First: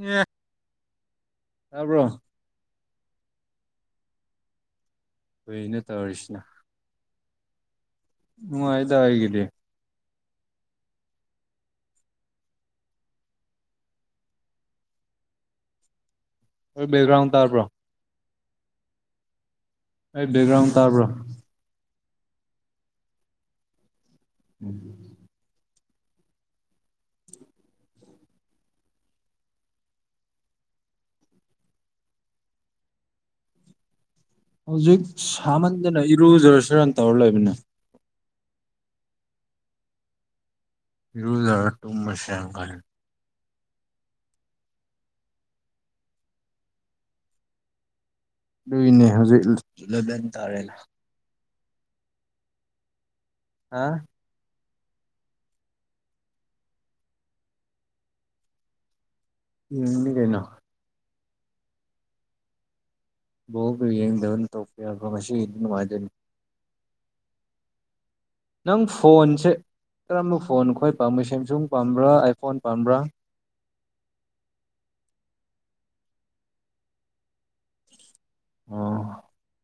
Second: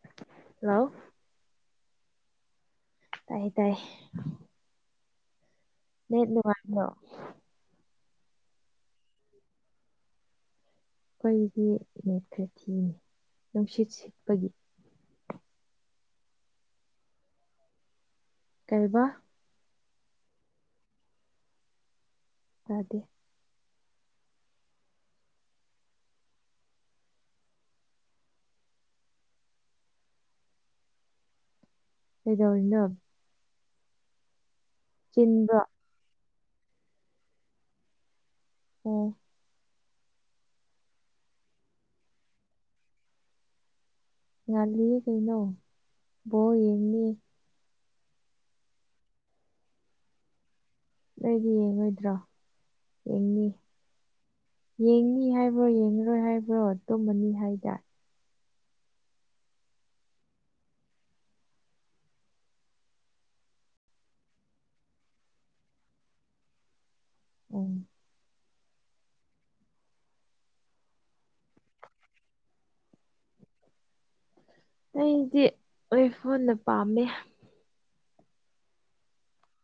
ꯌꯦ ꯍꯥꯎ ꯇꯥꯔꯕ꯭ꯔꯣ ꯇꯥꯏ ꯇꯥꯏ ꯀꯩꯅꯣ ꯅꯦꯠꯅꯤ ꯋꯥꯣ ꯎ ꯍꯥꯏꯗ ꯍꯥꯏꯒꯗꯤ ꯑꯩꯗꯤ ꯏꯠ ꯈ꯭ꯔ ꯊꯤꯅꯤ ꯅꯨꯡꯁꯤꯠ ꯁꯤꯠꯄꯒꯤ ꯦꯒ꯭ꯔꯥꯎ ꯇꯔꯔꯕ꯭ꯔꯣ ꯀꯩꯔꯤꯕ ꯑꯩ ꯕꯦꯛꯒ꯭ꯔꯥꯎꯟ ꯇꯥꯕ꯭ꯔꯣ ꯑꯗꯤ ꯎꯝ ꯀꯗꯅ ꯍꯧꯖꯤꯛ ꯁꯥꯃꯟꯗꯅ ꯏꯔꯨꯖꯔꯁꯨ ꯔꯟ ꯇꯧꯔ ꯂꯩꯕꯅꯦ ꯑꯣ ꯌꯔꯨꯖꯔ ꯇꯨꯃꯁꯀꯜ ꯉꯜꯂꯤꯌꯦ ꯀꯩꯅꯣ ꯕꯣ ꯌꯦꯡꯅꯤ ꯂꯨꯏꯅꯦ ꯍꯧꯖꯤꯛ ꯂꯗꯟ ꯇꯥꯔꯦꯅ ꯀꯗꯤ ꯌꯦꯡꯉꯣꯏꯗ꯭ꯔꯣ ꯌꯦꯡꯅꯤ ꯍꯥ ꯌꯦꯡꯅꯤ ꯍꯥꯏꯕ꯭ꯔꯣ ꯌꯦꯡꯉꯔꯣꯏ ꯍꯥꯏꯕ꯭ꯔꯣ ꯇꯨꯝꯃꯅꯤ ꯍꯥꯏꯗ ꯎꯅꯤ ꯀꯩꯅ ꯣ ꯌꯦꯗꯙꯟ ꯇꯣꯐꯒꯁꯤ ꯏ ꯋꯥꯖꯅꯤ ꯎꯝ ꯅꯪ ꯐꯣꯟꯁꯦ ꯀꯔꯝꯕ ꯐꯣꯟ ꯑꯩꯈꯣꯏ ꯄꯥꯝꯃ ꯁꯦꯝꯁꯨꯡ ꯄꯥꯝꯕ꯭ꯔꯥ ꯑꯥꯏꯐꯣꯟ ꯄꯥꯝꯕ꯭ꯔꯥ ꯑꯩꯗꯤ ꯑꯣꯏ ꯐꯣꯟꯅ ꯄꯥꯝꯃꯦ ꯑꯣ [unintelligible]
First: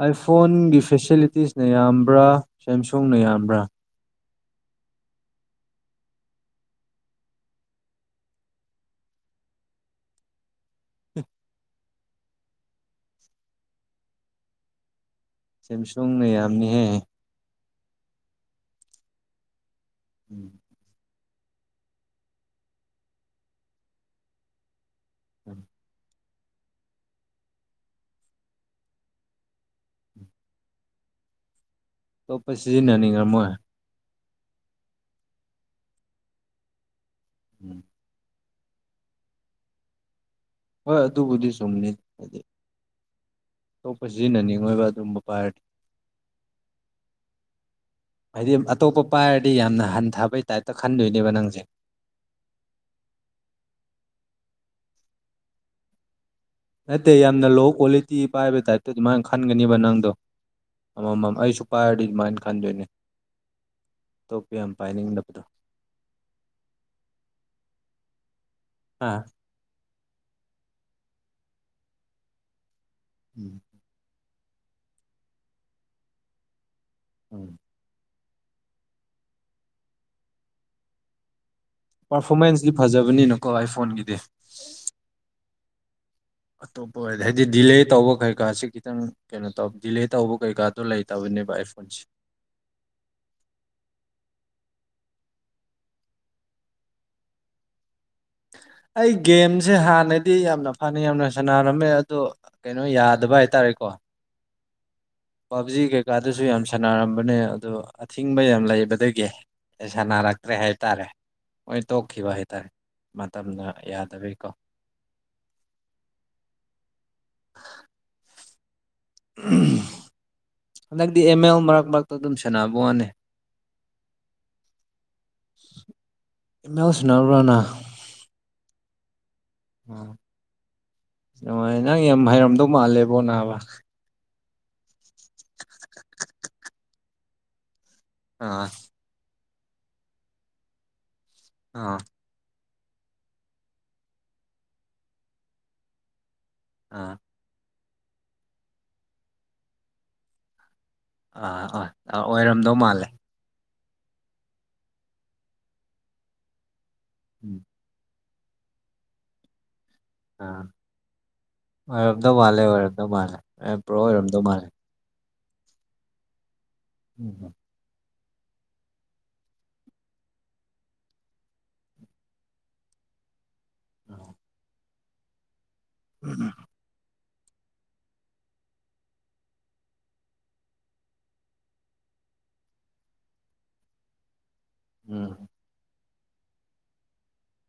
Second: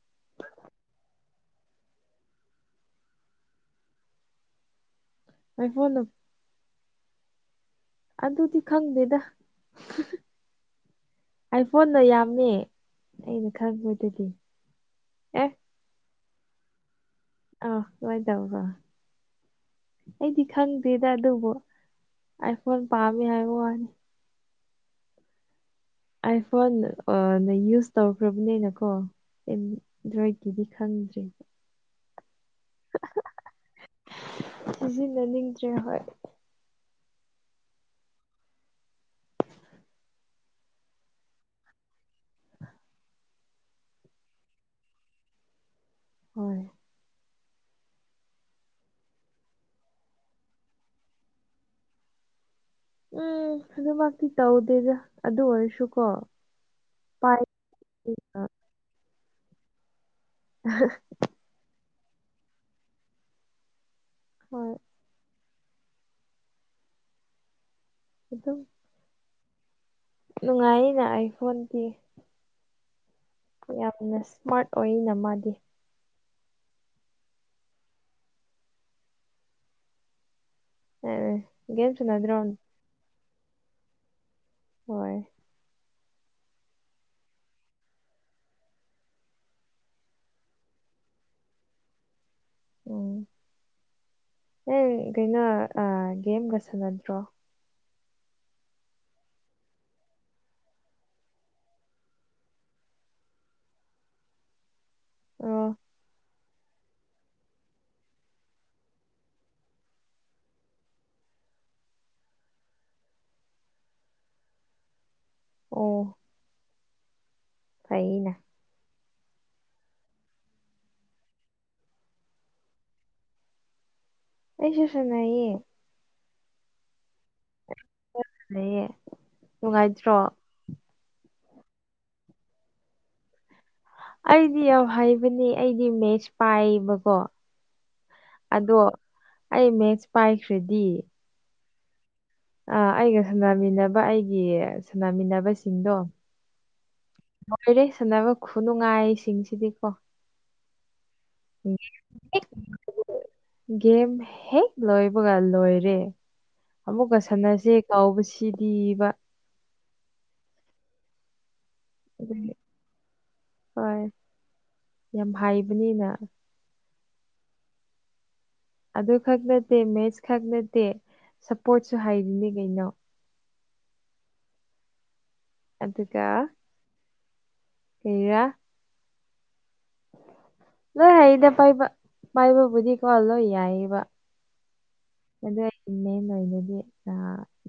ꯑꯥꯏꯐꯣꯟꯒꯤ ꯐꯦꯁꯤꯂꯤꯇꯤꯁꯅ ꯌꯥꯝꯕ꯭ꯔꯥ ꯁꯦꯝꯁꯨꯡꯅ ꯌꯥꯝꯕ꯭ꯔꯥ ꯑꯩꯥꯏ ꯐꯣꯟꯅ ꯑꯗꯨꯗꯤ ꯈꯪꯗꯦꯗ ꯎ ꯐꯣꯟꯅ ꯌꯥꯝꯃꯦ ꯑꯩꯅ ꯈꯟꯕꯣꯏꯗꯗꯤ ꯁꯦꯝꯁꯨꯡꯅ ꯌꯥꯝꯅꯤꯍꯦ ꯑ ꯑꯣꯏꯥꯏꯗꯥꯎ ꯑ ꯑꯩꯗꯤ ꯎꯝ ꯈꯥꯟꯗ ꯗꯗꯕꯣ ꯑꯩꯈꯣꯏ ꯄꯝꯃꯤ ꯍꯥꯏꯕꯅꯤ ꯎꯝ ꯑꯥꯏꯐꯣꯟ ꯅ ꯌꯨꯁ ꯇꯧꯈ꯭ꯔꯕꯅꯦꯅ ꯀꯣ ꯗ꯭ꯔꯣꯏꯀꯤꯗꯤ ꯈꯪꯗ꯭ꯔꯤꯕ ꯇꯞꯄꯩ ꯁꯤꯁꯤꯟꯅꯅꯤ ꯉꯔꯃꯣꯏ ꯁꯤꯖꯤ ꯂꯅꯤꯡꯡ ꯗ꯭ꯔꯦ ꯍ ꯎꯝ ꯍꯣꯏ ꯑꯗꯨꯕꯨꯗꯤ ꯁꯝꯅꯤꯖꯤ ꯑꯇꯣꯞꯄ ꯁꯤꯖꯤꯟꯅꯅꯤꯡꯉꯣꯏꯕ ꯑꯗꯨꯝꯕ ꯄꯥꯏꯔꯗꯤ ꯍꯣꯏ ꯍꯥꯏꯗꯤ ꯑꯇꯣꯞꯄ ꯄꯥꯏꯔꯗꯤ ꯌꯥꯝꯅ ꯍꯟꯊꯕꯩ ꯇꯥꯏꯞꯇ ꯈꯟꯗꯣꯏꯅꯦꯕ ꯅꯪꯁꯦ ꯎꯝ ꯑꯗꯨꯃꯛꯇꯤ ꯇꯧꯗꯦꯗ ꯑꯗꯨ ꯑꯣꯏꯔꯁꯨꯀꯣ ꯅꯠꯇꯦ ꯄꯥꯏ ꯌꯥꯝꯅ ꯂꯣ ꯀ꯭ꯋꯥꯂꯤꯇꯤ ꯄꯥꯏꯕ ꯇꯥꯏꯞꯇ ꯑꯗꯨꯃꯥꯏꯅ ꯈꯟꯒꯅꯦꯕ ꯅꯪꯗꯣ ꯑꯃꯃꯝ ꯑꯩꯁꯨ ꯄꯥꯏꯔ ꯏꯃꯥꯥꯟ ꯈꯥꯟꯗꯣꯏꯅꯦ ꯇꯣꯞꯄ ꯌꯥꯝ ꯍꯣꯏ ꯄꯥꯏꯅꯤꯡꯗꯕꯗꯣ ꯑꯗꯨꯗꯣ ꯑꯥ ꯅꯨꯡꯉꯥꯏꯅ ꯑꯩ ꯐꯣꯟꯗꯤ ꯎꯝ ꯌꯥꯝꯅ ꯏꯁꯃꯥꯔꯠ ꯑꯣꯏꯅ ꯃꯥꯗꯤ ꯎꯝ ꯎꯝ ꯄꯥꯔꯐꯣꯔꯃꯦꯟꯁꯇ ꯐꯖꯕꯅꯤꯅꯀꯣ ꯑꯩꯥꯏꯐꯣꯟꯒꯤꯗꯤ ꯍꯣꯏ ꯑꯇꯣꯞꯄ ꯑꯣꯏꯔꯗꯤ ꯍꯥꯏꯗꯤ ꯗꯤꯂꯦ ꯇꯧꯕ ꯀꯩꯀꯥꯥꯁ ꯈꯤꯇꯪ ꯀꯩꯅꯣ ꯇꯧ ꯗꯤꯂꯦ ꯇꯧꯕ ꯀꯩꯀꯥꯗꯣ ꯂꯩꯇꯕꯅꯤ ꯕꯥꯏ ꯐꯣꯟꯁ ꯎꯝ ꯑꯦ ꯀꯩꯅꯣ ꯒꯦꯝꯒ ꯁꯥꯟꯅꯗ꯭ꯔꯣ [unintelligible] ꯑꯩ ꯒꯦꯝꯁꯦ ꯍꯥꯟꯅꯗꯤ ꯌꯥꯝꯅ ꯐꯅꯤ ꯌꯥꯝꯅ ꯁꯥꯟꯅꯔꯝꯃꯦ ꯑꯗꯣ ꯀꯩꯅꯣ ꯌꯥꯗꯕ ꯍꯥꯏꯇꯥꯔꯦꯀꯣ ꯋꯥ ꯑꯣ ꯄꯕꯖꯤ ꯀꯩꯀꯥꯗꯁꯨ ꯌꯥꯝ ꯁꯥꯟꯅꯔꯝꯕꯅꯦ ꯑꯗꯨ ꯑꯊꯤꯡꯕ ꯌꯥꯝ ꯂꯩꯕꯗꯒꯤ ꯁꯥꯟꯅꯔꯛꯇ꯭ꯔꯦ ꯍꯥꯏꯇꯥꯔꯦ ꯃꯣꯏ ꯇꯣꯛꯈꯤꯕ ꯍꯥꯏ ꯇꯔꯦ ꯃꯇꯝꯅ ꯌꯥꯗꯕꯤꯩꯀꯣ ꯑꯣ ꯐꯩꯅ ꯍꯟꯗꯛꯇꯤ ꯑ ꯑꯦꯜ ꯃꯔꯛ ꯃꯔꯛꯇ ꯑꯗꯨꯝ ꯁꯦꯟꯅꯕ ꯋꯥꯅꯦ ꯑꯩꯁꯤꯁꯅꯌꯦ ꯃ ꯁꯅꯥ ꯔꯔꯥꯅ ꯌꯦꯦ ꯑꯥ ꯅꯨꯡꯉꯥꯏꯇ꯭ꯔꯣ ꯅꯨꯡꯉꯥꯏ ꯅꯪ ꯌꯥꯝ ꯍꯥꯏꯩꯔꯝꯗꯧ ꯃꯥꯜꯂꯦꯕꯣ ꯅꯥꯕ ꯑꯩꯗꯤ ꯌꯥꯝ ꯍꯩꯕꯅꯦ ꯑꯩꯗꯤ ꯃꯦꯁ ꯄꯥꯏꯕꯀꯣ ꯑꯥ ꯑꯗꯣ ꯑꯩ ꯃꯦꯠꯁ ꯄꯥꯏꯈ꯭ꯔꯗꯤ ꯑꯥ ꯑ ꯑꯩꯒ ꯁꯥꯟꯅꯃꯤꯟꯅꯕ ꯑꯩꯒꯤ ꯁꯥꯟꯅꯃꯤꯟꯅꯕꯁꯤꯡꯗꯣ ꯑꯥ ꯂꯩꯔꯦ ꯁꯥꯟꯅꯕ ꯈꯨꯅꯨꯡꯉꯥꯏꯁꯤꯡꯁꯤꯗꯤꯀꯣ ꯑꯥ ꯑꯥ ꯑ ꯑꯣꯏꯔꯝꯗꯧ ꯃꯥꯜꯂꯦ ꯒꯦꯝ ꯍꯦꯛ ꯂꯣꯏꯕꯒ ꯂꯣꯏꯔꯦ ꯑꯃꯨꯛꯀ ꯎꯝ ꯁꯥꯟꯅꯁꯦ ꯀꯥꯎꯁꯤ ꯁꯤꯕ ꯑꯥ ꯑꯣꯏꯔꯝꯗꯧ ꯑꯗꯨꯒꯤ ꯃꯥꯜꯂꯦ ꯑꯣꯏꯔꯝꯗꯧ ꯃꯥꯜꯂꯦ ꯃ ꯄꯨꯔꯣ ꯍꯣꯏ ꯑꯣꯏꯔꯝꯗꯧ ꯃꯥꯜꯂꯦ ꯌꯥꯝ ꯍꯥꯏꯕꯅꯤꯅ ꯎꯝ ꯍꯝ ꯑꯗꯨ ꯈꯛ ꯅꯠꯇꯦ ꯃꯦꯠꯁ ꯈꯛ ꯅꯠꯇꯦ ꯁꯞꯄꯣꯔꯠꯁꯨ ꯍꯥꯏꯔꯤꯅꯦ ꯀꯩꯅꯣ ꯑ ꯑꯗꯨꯀ ꯍꯦꯔ ꯂꯣꯏ ꯍꯥꯏꯦꯗ ꯄꯥꯏꯕ ꯄꯥꯏꯕ ꯕꯨꯗꯤ ꯀ ꯂꯣꯏ ꯌꯥꯏꯕ ꯎꯝ ꯑꯗꯨꯗ ꯃꯦꯟ ꯑꯣꯏꯅꯗꯤ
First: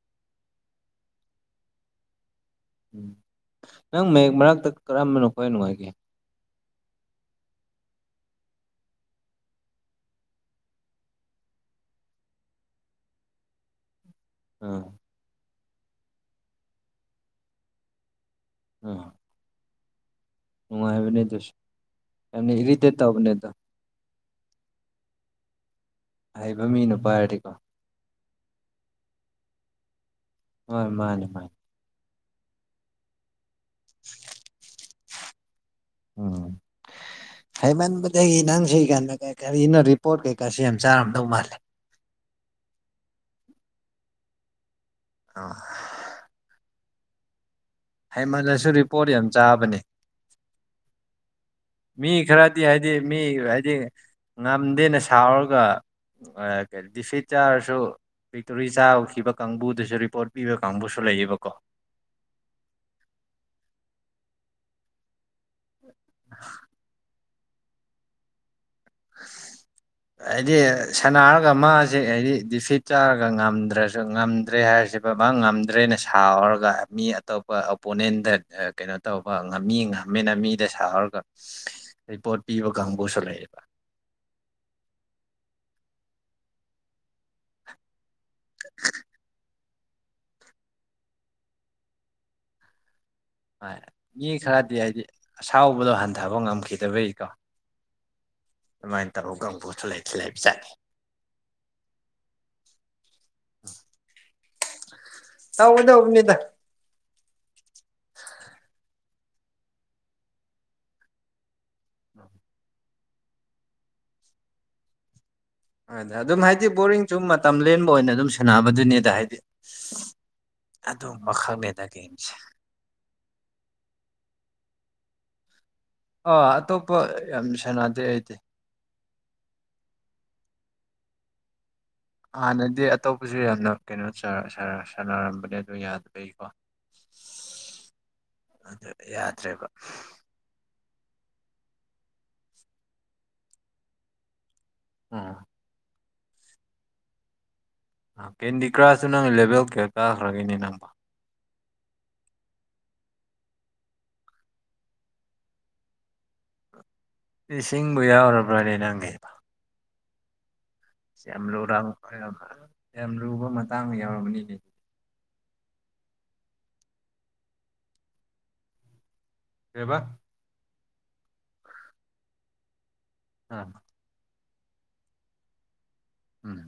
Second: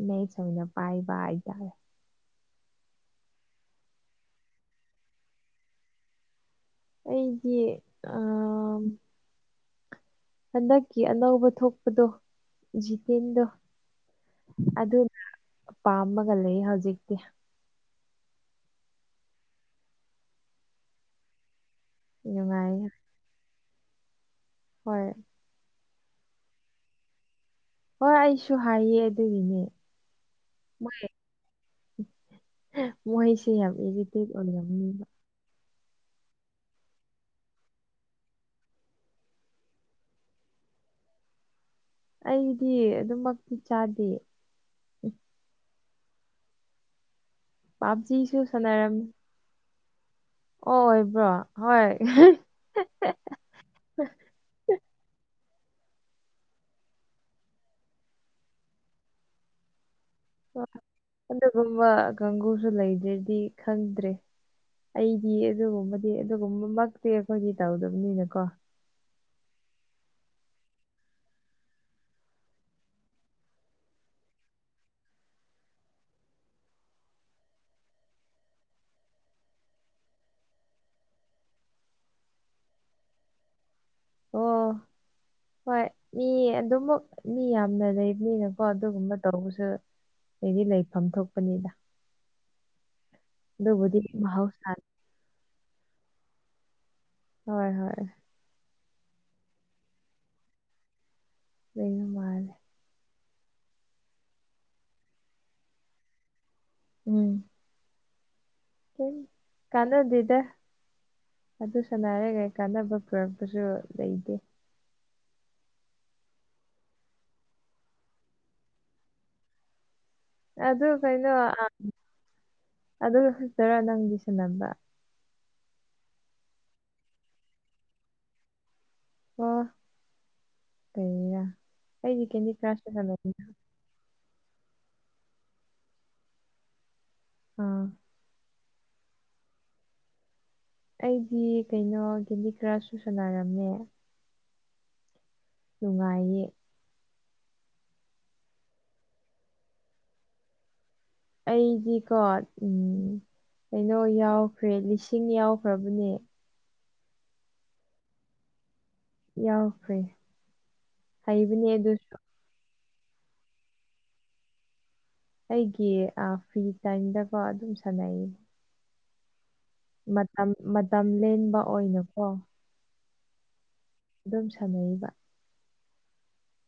ꯅꯦꯁ ꯑꯣꯏꯅ ꯄꯥꯏꯕ ꯍꯥꯏꯇꯥꯔꯦ ꯎꯝ ꯅꯪ ꯃꯌꯦꯛꯦꯛ ꯃꯔꯛꯇ ꯀꯔꯝꯕꯅꯣꯈ ꯅꯨꯡꯉꯥꯏꯒꯦ ꯑꯩꯗꯤ ꯑ ꯍꯟꯗꯛꯀꯤ ꯑꯅꯧꯕ ꯊꯣꯛꯄꯗꯣ ꯖꯤꯇꯦꯟꯗꯣ ꯑꯥ ꯑꯗꯨꯅ ꯄꯥꯃꯒ ꯂꯩ ꯍꯧꯖꯤꯛꯇꯤ ꯎꯝ ꯍꯕꯅꯦꯗꯨꯁꯤ ꯅꯨꯡꯉꯥꯏ ꯑꯔꯤꯗꯦ ꯇꯕꯅꯦꯗ ꯍꯣꯏ ꯍꯩꯕ ꯃꯤ ꯅꯨꯄꯥ ꯍꯥꯏꯔꯗꯤꯀꯣ ꯍꯣꯏ ꯑꯩꯁꯨ ꯍꯥꯏꯌꯦ ꯑꯗꯨꯒꯤꯅꯦ ꯍꯣꯏ ꯃꯥꯅꯦ ꯃꯥꯅꯦ ꯃꯍꯦꯁꯦ ꯌꯥ ꯑꯦꯖꯤꯇꯖꯕ ꯎꯝ ꯍꯥꯏꯩꯃꯟꯕꯗꯒꯤ ꯅꯪ ꯁꯤ ꯀꯥꯟꯗ ꯀꯩ ꯀꯥꯔꯤꯅ ꯔꯤꯄꯣꯔꯠ ꯀꯩꯀꯥꯁꯤ ꯌꯥꯝ ꯆꯥꯔꯝꯗꯧ ꯃꯥꯜꯂꯦ ꯑꯩꯗꯤ ꯑꯗꯨꯝꯃꯛꯇꯤ ꯆꯥꯗꯦ ꯑ ꯄꯥꯞꯖꯤꯁꯨ ꯍꯩꯃꯜꯂꯁꯨ ꯁꯥꯟꯅꯔꯝꯃꯤ ꯔꯤꯄꯣꯠ ꯌꯥꯝ ꯆꯥꯕꯅꯦ ꯑꯣ ꯑꯣꯏꯕ꯭ꯔꯣ ꯍꯣꯏ ꯃꯤ ꯈꯔꯗꯤ ꯍꯥꯏꯗꯤ ꯃꯤ ꯍꯥꯏꯗꯤ ꯉꯝꯗꯦꯅ ꯁꯥꯎꯔꯒ ꯑꯗꯨꯒ ꯗꯤꯐꯤꯠ ꯆꯥꯔꯁꯨ ꯕꯤꯛꯇꯣꯔꯤ ꯆꯥꯈꯤꯕ ꯀꯥꯡꯕꯨꯗꯨꯁꯨ ꯔꯤꯄꯣꯔꯠ ꯄꯤꯕ ꯀꯥꯡꯕꯨꯁꯨ ꯂꯩꯌꯦꯕꯀꯣ ꯑꯗꯨꯒꯨꯝꯕ ꯀꯥꯡꯒꯨꯁꯨ ꯂꯩꯗ꯭ꯔꯗꯤ ꯈꯪꯗ꯭ꯔꯦ ꯑꯩ ꯐ ꯑꯗꯨꯒꯨꯝꯕꯗꯤ ꯑꯗꯨꯒꯨꯝꯕꯃꯛꯇꯤ ꯑꯩꯈꯣꯏꯒꯤ ꯇꯧꯗꯕꯅꯤꯅꯀꯣ ꯎ ꯍꯥꯏꯗꯤ ꯁꯅꯔꯒ ꯃꯥꯁꯤꯦ ꯍꯥꯏꯗꯤ ꯗꯤꯐꯤꯠ ꯆꯥꯔꯒ ꯉꯝꯗ꯭ꯔꯁꯨ ꯉꯝꯗ꯭ꯔꯦ ꯍꯥꯏꯁꯤꯕ ꯃꯥ ꯉꯝꯗ꯭ꯔꯦꯅ ꯁꯥꯔꯒ ꯃꯤ ꯑꯇꯣꯞꯄ ꯑꯣꯄꯣꯅꯦꯟꯗ ꯀꯩꯅꯣ ꯇꯧꯕ ꯉꯝꯃꯤ ꯉꯝꯃꯦꯅ ꯃꯤꯗ ꯁꯥꯍꯔꯒ ꯄꯣꯠ ꯄꯤꯕ ꯀꯥꯡꯕꯨꯁꯨ ꯂꯩꯌꯦꯕ ꯑꯣ ꯍꯣꯏ ꯃꯤ ꯑꯗꯨꯃꯛ ꯃꯤ ꯌꯥꯝꯅ ꯂꯩ ꯃꯤꯅꯀꯣ ꯑꯗꯨꯒꯨꯝꯕ ꯇꯧꯔꯒꯁꯨ ꯑꯩꯗꯤ ꯂꯩꯐꯝ ꯊꯣꯛꯄꯅꯤꯗ ꯍꯣꯏ ꯑꯗꯨꯕꯨꯗꯤ ꯃꯤ ꯈꯔꯗꯤ ꯃꯍꯧꯁꯥꯅꯤ ꯍꯥꯏꯗꯤ ꯑꯁꯥꯎꯕꯗꯣ ꯍꯟꯊꯕ ꯉꯝꯈꯤꯗꯕꯩ ꯍꯣꯏ ꯍꯣꯏ ꯑꯗꯨꯃꯥꯏꯅ ꯇꯧꯔꯒꯕꯨꯣꯁꯨꯂ ꯊꯤꯜꯂꯥꯏꯕ ꯆꯠꯅꯤ ꯂꯩꯅ ꯃꯥꯅꯦꯦ ꯇꯥꯎ ꯃꯗ ꯑꯕꯅꯤꯗ ꯎꯝ [inaudible] ꯎ ꯀꯅꯥꯗꯗ ꯑꯗꯨ ꯁꯅꯔꯒꯩ ꯀꯥꯟꯅꯕ ꯄꯨꯔꯛꯄꯁꯨ ꯂꯩꯇꯦ ꯑꯗꯨꯗ ꯑꯗꯨꯝ ꯍꯥꯏꯗꯤ ꯕꯣꯔꯤꯡꯁꯨ ꯃꯇꯝ ꯂꯦꯟꯕ ꯑꯣꯏꯅ ꯑꯗꯨꯝ ꯁꯥꯟꯅꯕꯗꯨꯅꯦꯗ ꯍꯥꯏꯗꯤ ꯑꯗꯨ ꯀꯩꯅꯣ ꯑꯗꯨꯝꯕ ꯈꯛꯅꯦꯗ ꯒꯦꯝꯁꯦ ꯑꯗꯨ ꯐꯛꯇꯔꯥ ꯅꯪꯒꯤ ꯁ ꯅꯝꯕ ꯑꯥ ꯑꯇꯣꯞꯄ ꯌꯥꯝ ꯁꯥꯟꯅꯗꯦ ꯑꯩꯗꯤ ꯑ ꯁꯒ ꯍꯥꯟꯅꯗꯤ ꯑꯇꯣꯞꯄꯁꯨ ꯌꯥꯝꯅ ꯀꯩꯅꯣ ꯆꯥꯔꯁꯤꯦ ꯁꯥꯟꯅꯔꯝꯕꯅꯦ ꯑꯗꯨ ꯌꯥꯗꯕꯩꯀꯣ ꯑꯥ ꯑꯗꯨ ꯌꯥꯗ꯭ꯔꯦꯕ ꯑꯩꯗꯤ ꯀꯩꯅꯣ ꯀꯦꯗꯤ ꯈꯔ ꯁꯨ ꯁꯥꯟꯅꯥꯔꯝꯃꯦ ꯑ ꯅꯨꯡꯉꯥꯏꯌꯦ ꯀꯦꯟꯗꯤ ꯀ꯭ꯔꯥꯁꯁꯨ ꯅꯪ ꯂꯦꯚꯦꯜ ꯀꯌꯥ ꯀꯥꯈ꯭ꯔꯒꯦꯅꯦ ꯅꯪꯕ ꯑꯩꯗꯤꯀꯣ ꯎꯝ ꯀꯩꯅꯣ ꯌꯥꯎꯈ꯭ꯔꯦ ꯂꯤꯁꯤꯡ ꯌꯥꯎꯈ꯭ꯔꯕꯅꯦ ꯏꯁꯤꯡ ꯕꯌꯥ ꯍꯔꯕ꯭ꯔꯥꯅꯦ ꯅꯪ ꯌꯥꯎꯈ꯭ꯔꯦ ꯌꯥꯝ ꯍꯩꯕꯅꯦ ꯂꯨꯨꯔꯑ ꯑꯗꯨꯁꯨ ꯌꯥꯝ ꯂꯨꯕ ꯃꯇꯥꯡꯗ ꯌꯥꯎꯔꯝꯔꯕꯅꯤꯅꯦ ꯑꯩꯒꯤ ꯐ꯭ꯔꯤ ꯇꯥꯏꯝꯗꯀꯣ ꯑꯗꯨꯝ ꯁꯥꯟꯅꯩ ꯀꯩꯕ ꯃꯇꯝ ꯃꯇꯝ ꯂꯦꯟꯕ ꯑꯣꯏꯅꯀꯣ ꯑ ꯑꯗꯨꯝ ꯁꯥꯟꯅꯔꯤꯕ ꯎꯝ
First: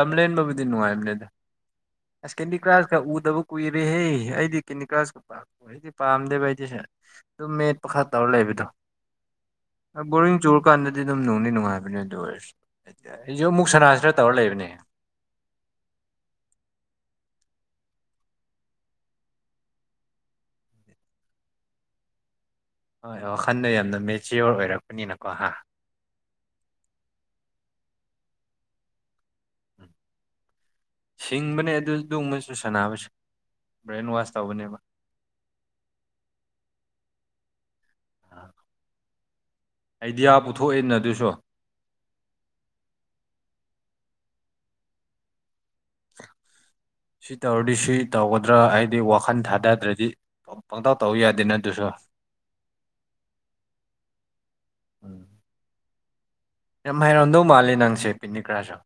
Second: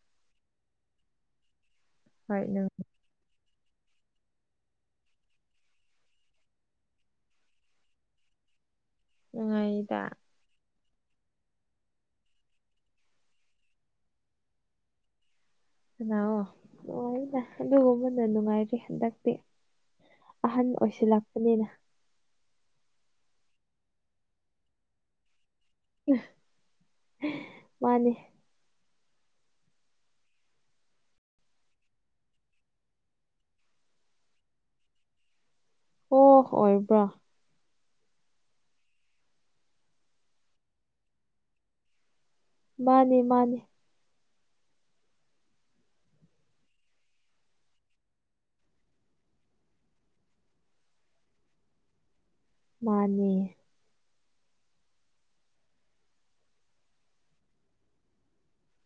ꯑ ꯂꯦꯟꯕꯕꯨꯗꯤ ꯅꯨꯡꯉꯥꯏꯕꯅꯦꯗ ꯍꯣꯏ ꯁꯦꯀꯦꯟꯔꯤ ꯅꯪ ꯀ ꯀ꯭ꯂꯥꯁꯗ ꯀꯨꯏꯔꯦꯍꯦ ꯑꯩꯗꯤ ꯀꯦꯅꯤꯀ꯭ꯔꯥꯁꯀ ꯄꯄ ꯑꯩꯗꯤ ꯄꯥꯝꯗꯦꯕ ꯑꯩꯗꯤ ꯑꯗꯨꯝ ꯃꯦꯠꯄ ꯈꯔ ꯇꯧꯔ ꯂꯩꯕꯗꯣ ꯎ ꯏꯗ ꯗꯨꯀꯥꯟꯗꯗꯤ ꯑꯗꯨꯝ ꯅꯨꯡꯅꯤ ꯅꯨꯡꯉꯥꯏꯕꯅꯦ ꯑꯗꯨ ꯑꯣꯏꯔ ꯑꯩꯁꯨ ꯑꯃꯨꯛ ꯁꯅꯥꯁꯤꯔ ꯇꯧꯔ ꯂꯩꯕꯅꯦ ꯀꯅꯥꯑꯣ ꯅꯨꯡꯉꯥꯏꯗ ꯑꯗꯨꯒꯨꯝꯕꯅ ꯅꯨꯡꯉꯥꯏꯔꯤ ꯍꯟꯗꯛꯇꯤ ꯑꯍꯟ ꯑꯣꯏꯁꯤꯜꯂꯛꯄꯅꯤꯅ ꯍꯣꯏ ꯋꯥꯈꯜꯗ ꯌꯥꯝꯅ ꯃꯦꯆꯤꯌꯣꯔ ꯑꯣꯏꯔꯛꯄꯅꯤꯅꯀꯣ ꯍꯥ ꯃꯥꯅꯦ ꯎꯝ ꯁꯤꯡꯕꯅꯦ ꯑꯗꯨ ꯑꯗꯨꯒꯕꯁꯨ ꯁꯥꯟꯅꯕꯁꯦ ꯕ꯭ꯔꯦꯟ ꯋꯥꯁ ꯇꯧꯕꯅꯦꯕ ꯍꯣ ꯑꯣꯏꯕ꯭ꯔꯥ ꯑꯥꯏꯗꯤꯌꯥ ꯄꯨꯊꯣꯛꯑꯦꯅ ꯑꯗꯨꯁꯨ ꯃꯥꯅꯦ ꯃꯥꯅꯦ [unintelligible] ꯁꯤ ꯇꯧꯔꯗꯤ ꯁꯤ ꯇꯧꯒꯗ꯭ꯔꯥ ꯍꯥꯏꯗꯤ ꯋꯥꯈꯜ ꯊꯥꯗꯗ꯭ꯔꯗꯤ ꯄꯪꯇꯥꯎ ꯇꯧ ꯌꯥꯗꯦ ꯅ ꯑꯗꯨꯁꯨ ꯃꯥꯅꯤ ꯎꯝ ꯌꯥꯝ ꯍꯥꯏꯔꯝꯗꯧ ꯃꯥꯂꯦ ꯅꯪꯁꯦ ꯄꯤꯅꯤꯀ꯭ꯔꯥꯁꯨ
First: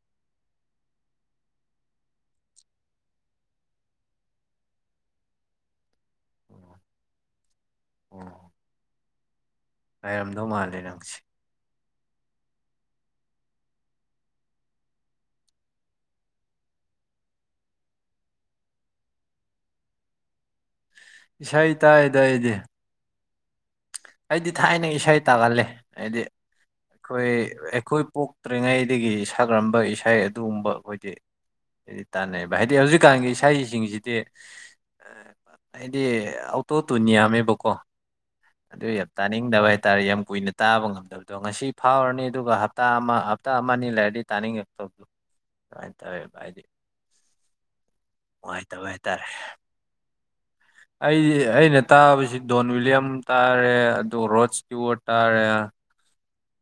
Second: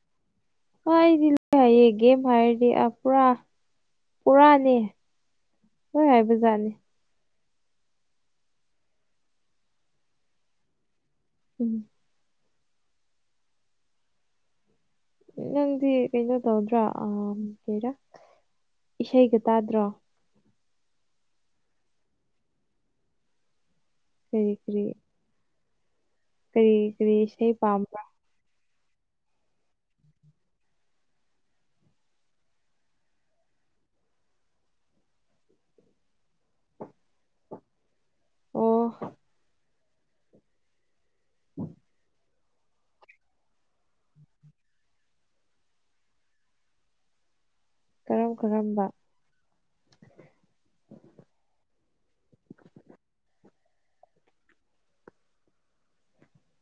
ꯍꯥꯏꯥꯏꯔꯤ ꯂꯩ ꯍꯥꯏꯌꯦꯦꯒꯦ ꯍꯥꯏꯔꯤ ꯑ ꯄꯨꯔꯥ ꯄꯨꯔꯥꯅꯦ ꯍꯣꯏ ꯌꯥꯕꯖꯥꯅꯤꯦ ꯎ ꯍꯥꯏꯔꯝꯗꯧ ꯃꯥꯜꯂꯦ ꯅꯪꯁꯦ ꯎꯝ ꯅꯪꯗꯤ ꯀꯩꯅꯣ ꯇꯧꯗ꯭ꯔꯥ ꯀꯔ ꯏꯁꯩꯒ ꯇꯥꯗ꯭ꯔꯣ ꯏꯁꯩ ꯇꯥꯏ ꯇꯥꯏꯗꯤ ꯑꯩꯗꯤ ꯀꯔꯤ ꯀꯔꯤ ꯊꯥꯏꯅ ꯏꯁꯩ ꯇꯥꯒꯜꯂꯦ ꯍꯥꯏꯗꯤ ꯀꯔꯤ ꯀꯔꯤ ꯑꯩꯈꯣꯏ ꯏꯁꯩ ꯄꯥꯝꯕ꯭ꯔꯥ ꯑꯩꯈꯣꯏ ꯄꯣꯛꯇ꯭ꯔꯤꯉꯩ ꯑꯩꯒꯤ ꯁꯥꯛꯒꯔꯝꯕ ꯏꯁꯩ ꯑꯗꯨꯒꯨꯝꯕ ꯑꯩꯈꯣꯏꯗꯤ ꯍꯥꯏꯗꯤ ꯇꯥꯟꯅꯩꯕ ꯍꯥꯏꯗꯤ ꯍꯧꯖꯤꯛꯀꯥꯟꯒꯤ ꯏꯁꯩꯁꯤꯡꯁꯤꯗꯤ ꯑꯩꯗꯤ ꯑꯣꯇꯣ ꯇꯨꯅꯤ ꯌꯥꯝꯃꯦꯕꯀꯣ ꯑꯗꯨ ꯑꯣ ꯌꯥꯝ ꯇꯥꯅꯤꯡꯗꯕ ꯍꯥꯏꯇꯥꯔꯦ ꯌꯥꯝ ꯀꯨꯏꯅ ꯇꯥꯕ ꯉꯝꯗꯕꯗꯣ ꯉꯁꯤ ꯐꯥꯎꯔꯅꯤ ꯑꯗꯨꯒ ꯍꯞꯇꯥ ꯑꯃ ꯍꯞꯇꯥ ꯑꯃ ꯑꯅꯤ ꯂꯩꯔꯗꯤ ꯇꯥꯅꯤꯡꯉꯛꯇꯕꯣ ꯅꯨꯡꯉꯥꯏꯅ ꯇꯧꯋꯦ ꯚꯥꯏꯗꯤ ꯀꯔꯝ ꯀꯔꯝꯕ ꯅꯨꯡꯉꯥꯏꯇꯕꯦ ꯍꯥꯏꯇꯥꯔꯦ ꯑꯩꯗꯤ ꯑꯩꯅ ꯇꯥꯕꯁꯤ ꯗꯣꯟ ꯋꯤꯂꯤꯌꯝ ꯇꯥꯔꯦ ꯑꯗꯨꯒ ꯔꯣꯠ ꯏꯁꯇꯤꯋꯔꯠ ꯇꯥꯔꯦ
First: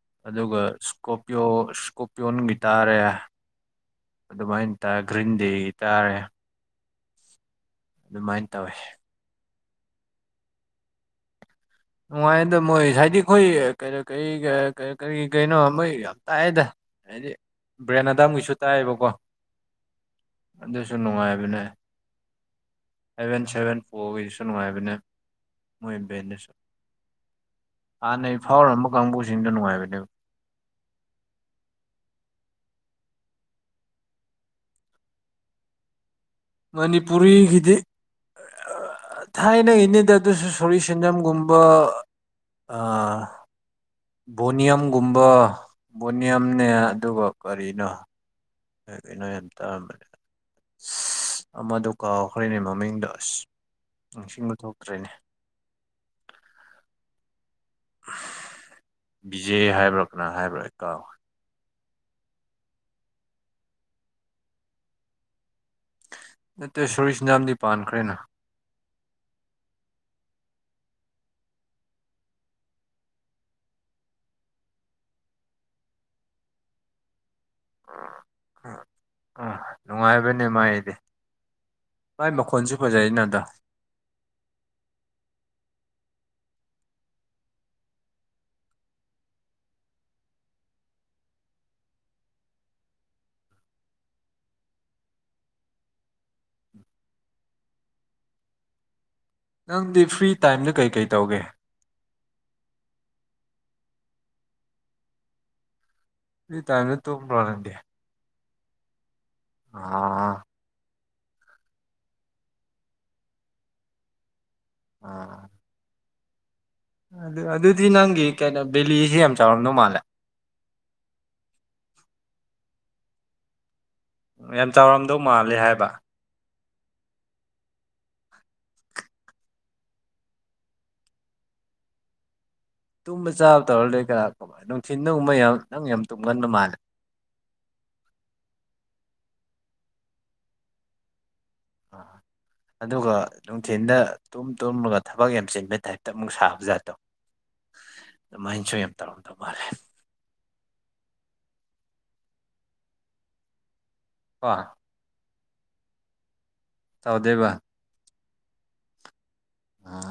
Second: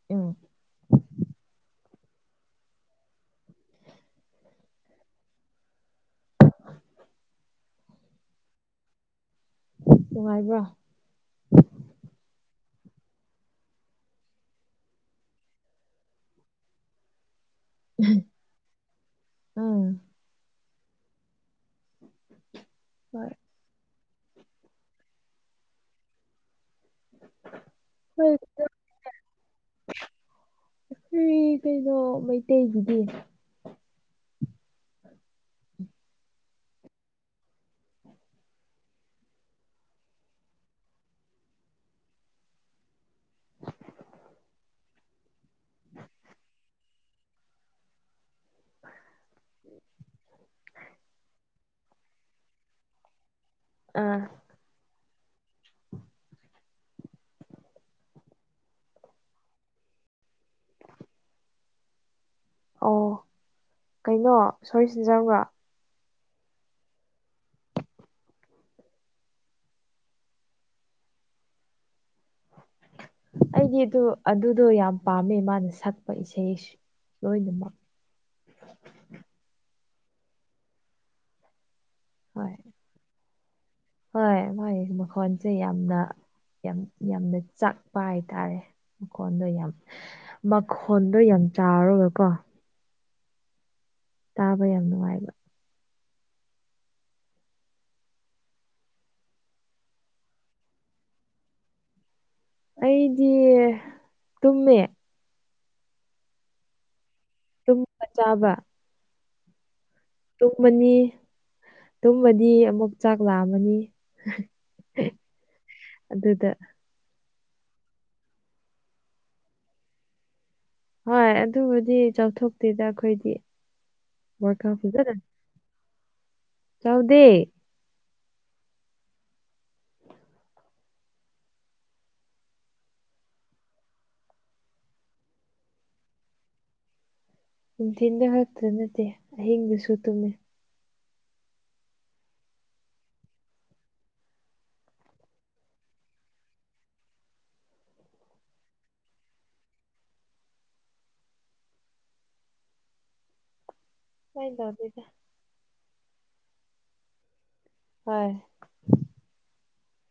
ꯎꯝ ꯑꯗꯨꯒ ꯏꯁꯀꯣꯄꯤꯌꯣ ꯏꯁꯀꯣꯄꯤꯌꯣꯟꯒꯤ ꯇꯥꯔꯦ ꯑꯗꯨꯃꯥꯏꯅ ꯇꯔ ꯒ꯭ꯔꯤꯟ ꯗꯦꯇꯥꯥꯔꯦ ꯑꯗꯨꯃꯥꯏꯅ ꯇꯧꯋꯤ ꯅꯨꯡꯉꯥꯏꯕ꯭ꯔ ꯅꯨꯡꯉꯥꯏꯗ ꯃꯣꯏ ꯍꯥꯏꯗꯤ ꯑꯩꯈꯣꯏ ꯀ ꯀꯔꯤ ꯀꯔꯤ ꯀꯩꯅꯣ ꯃꯣꯏ ꯌꯥꯝ ꯇꯥꯏꯑꯦꯗ ꯍꯥꯏꯦ ꯕ꯭ꯔꯦꯟ ꯑꯗꯥꯝꯒꯤꯁꯨ ꯇꯥꯏꯌꯦꯕꯀꯣ ꯎꯝ ꯑꯗꯨꯁꯨ ꯅꯨꯡꯉꯥꯏꯕꯅꯦ ꯍꯣꯏ ꯑꯦꯚꯦꯟ ꯁꯚꯦꯟ ꯐꯣꯔꯒꯤꯁꯨ ꯅꯨꯡꯉꯥꯏꯕꯅꯦ ꯃꯣꯏ ꯕꯦꯟꯗꯁꯨ ꯍꯥꯟꯅꯩ ꯍꯣꯏ ꯐꯥꯎꯔꯝꯕ ꯀꯥꯡꯕꯨꯁꯤꯡꯗ ꯅꯨꯡꯉꯥꯏꯕꯅꯦ ꯣꯏ ꯀꯩꯅꯣ ꯃꯩꯇꯩꯒꯤꯗꯤ ꯃꯅꯤꯄꯨꯔꯤꯒꯤꯗꯤ ꯊꯥꯏꯅ ꯏꯅꯦꯗ ꯑꯗꯨꯁꯨ ꯁꯣꯔꯤ ꯁꯦꯟꯖꯝꯒꯨꯝꯕ ꯑ ꯕꯣꯅꯤꯌꯝꯒꯨꯝꯕ ꯕꯣꯅꯤꯌꯝꯅꯦ ꯑꯗꯨꯒ ꯀꯔꯤꯅꯣ ꯩꯅꯣ ꯌꯥꯝ ꯇꯔꯅꯦ ꯑꯃꯗꯨ ꯀꯥꯎꯈ꯭ꯔꯅꯦ ꯃꯃꯤꯡꯗ ꯑꯁ ꯑꯥ ꯅꯤꯡꯁꯤꯡꯕ ꯊꯣꯛꯇ꯭ꯔꯦꯅꯦ ꯕꯤꯖꯦ ꯍꯥꯏꯕ꯭ꯔꯥ ꯀꯅ ꯍꯥꯏꯕ꯭ꯔꯥ ꯑꯩ ꯀꯥꯎ ꯑꯣ ꯀꯩꯅꯣ ꯁꯣꯏ ꯁꯤꯟꯖꯕ꯭ꯔ ꯅꯠꯇ꯭ꯔꯦ ꯁꯣꯔꯤꯁ ꯌꯥꯝꯗꯤ ꯄꯥꯟꯈ꯭ꯔꯦꯅ [inaudible] ꯑꯩꯗꯤ ꯑꯗꯨ ꯑꯗꯨꯗꯣ ꯌꯥꯝ ꯄꯥꯝꯃꯦ ꯃꯥꯅ ꯁꯛꯄ ꯏꯁꯩ ꯂꯣꯏꯅꯃꯛ ꯎ ꯅꯨꯡꯉꯥꯏꯕꯅꯦ ꯃꯥꯥꯏꯗꯤ ꯚꯥꯏ ꯃꯈꯣꯟꯁꯨ ꯐꯖꯔꯤꯅ ꯑꯗ ꯍꯣꯏ ꯍꯣꯏ ꯃꯈꯣꯟꯁꯦ ꯌꯥꯝꯅ ꯌꯥꯝ ꯌꯥꯝꯅ ꯆꯥꯛꯄ ꯍꯥꯏꯇꯥꯔꯦ ꯃꯈꯣꯟꯗꯣ ꯌꯥꯝ ꯃꯈꯣꯟꯗꯣ ꯌꯥꯝ ꯆꯥꯔꯕꯀꯣ ꯇꯥꯕ ꯌꯥꯝ ꯅꯨꯡꯉꯥꯏꯕ ꯅꯪꯗꯤ ꯐ꯭ꯔꯤ ꯇꯥꯏꯝꯗ ꯀꯩꯀꯩ ꯇꯧꯒꯦ ꯑꯩꯗꯤ ꯇꯨꯝꯃꯦ ꯇꯥꯏ ꯇꯣꯔꯗꯤꯦ ꯇꯨꯝꯕ ꯆꯥꯕ ꯇꯨꯝꯃꯅꯤ ꯇꯨꯝꯃꯗꯤ ꯑꯃꯨꯛ ꯆꯥꯛ ꯂꯥꯛꯑꯝꯃꯅꯤ ꯑꯥ ꯑꯗꯨꯗꯗ ꯑꯗꯨ ꯑꯗꯨꯗꯤ ꯅꯪꯒꯤ ꯀꯩꯅꯣ ꯕꯦꯂꯤꯁꯤꯦ ꯌꯥꯝ ꯆꯥꯎꯔꯝꯅꯣ ꯃꯥꯜꯂꯦ ꯍꯣꯏ ꯑꯗꯨꯕꯨꯗꯤ ꯆꯥꯎꯊꯣꯛꯇꯦꯗ ꯑꯩꯈꯣꯏꯗꯤ ꯌꯥꯝ ꯆꯥꯎꯔꯝꯗꯧ ꯃꯥꯜꯂꯦ ꯍꯥꯏꯕ ꯆꯧꯗꯦ ꯇꯨꯝꯕ ꯆꯥꯕ ꯇꯧꯔ ꯂꯩꯣꯏ ꯀꯌꯥ ꯀꯨꯝꯕ ꯅꯨꯡꯊꯤꯤꯟꯗꯒꯨꯝꯕ ꯌꯥꯝ ꯅꯪ ꯌꯥꯝ ꯇꯨꯝꯒꯟꯕ ꯃꯥꯜꯂꯦ ꯅꯨꯡꯊꯤꯗ ꯈꯛꯇ ꯅꯠꯇꯦ ꯑꯍꯤꯡꯗꯨꯁꯨ ꯇꯨꯝꯃꯦ ꯑ ꯑꯗꯨꯒ ꯅꯨꯡꯊꯤꯤꯟꯗ ꯇꯨꯝ ꯇꯨꯝꯂꯒ ꯊꯕꯛ ꯌꯥꯝ ꯆꯤꯟꯕ ꯇꯥꯏꯞꯇ ꯑꯃꯨꯛ ꯁꯥꯕ ꯖꯥꯠꯠꯇꯣ [inaudible] ꯑꯗꯨꯃꯥꯏꯅꯁꯨ ꯌꯥꯝ ꯇꯧꯔꯣꯝ ꯇꯧ ꯃꯥꯜꯂꯦ ꯍꯣꯏ ꯀꯣ ꯇꯥꯎꯗꯣꯏꯗ ꯇꯥꯎꯗꯦꯕ ꯍꯣꯏ ꯑꯥ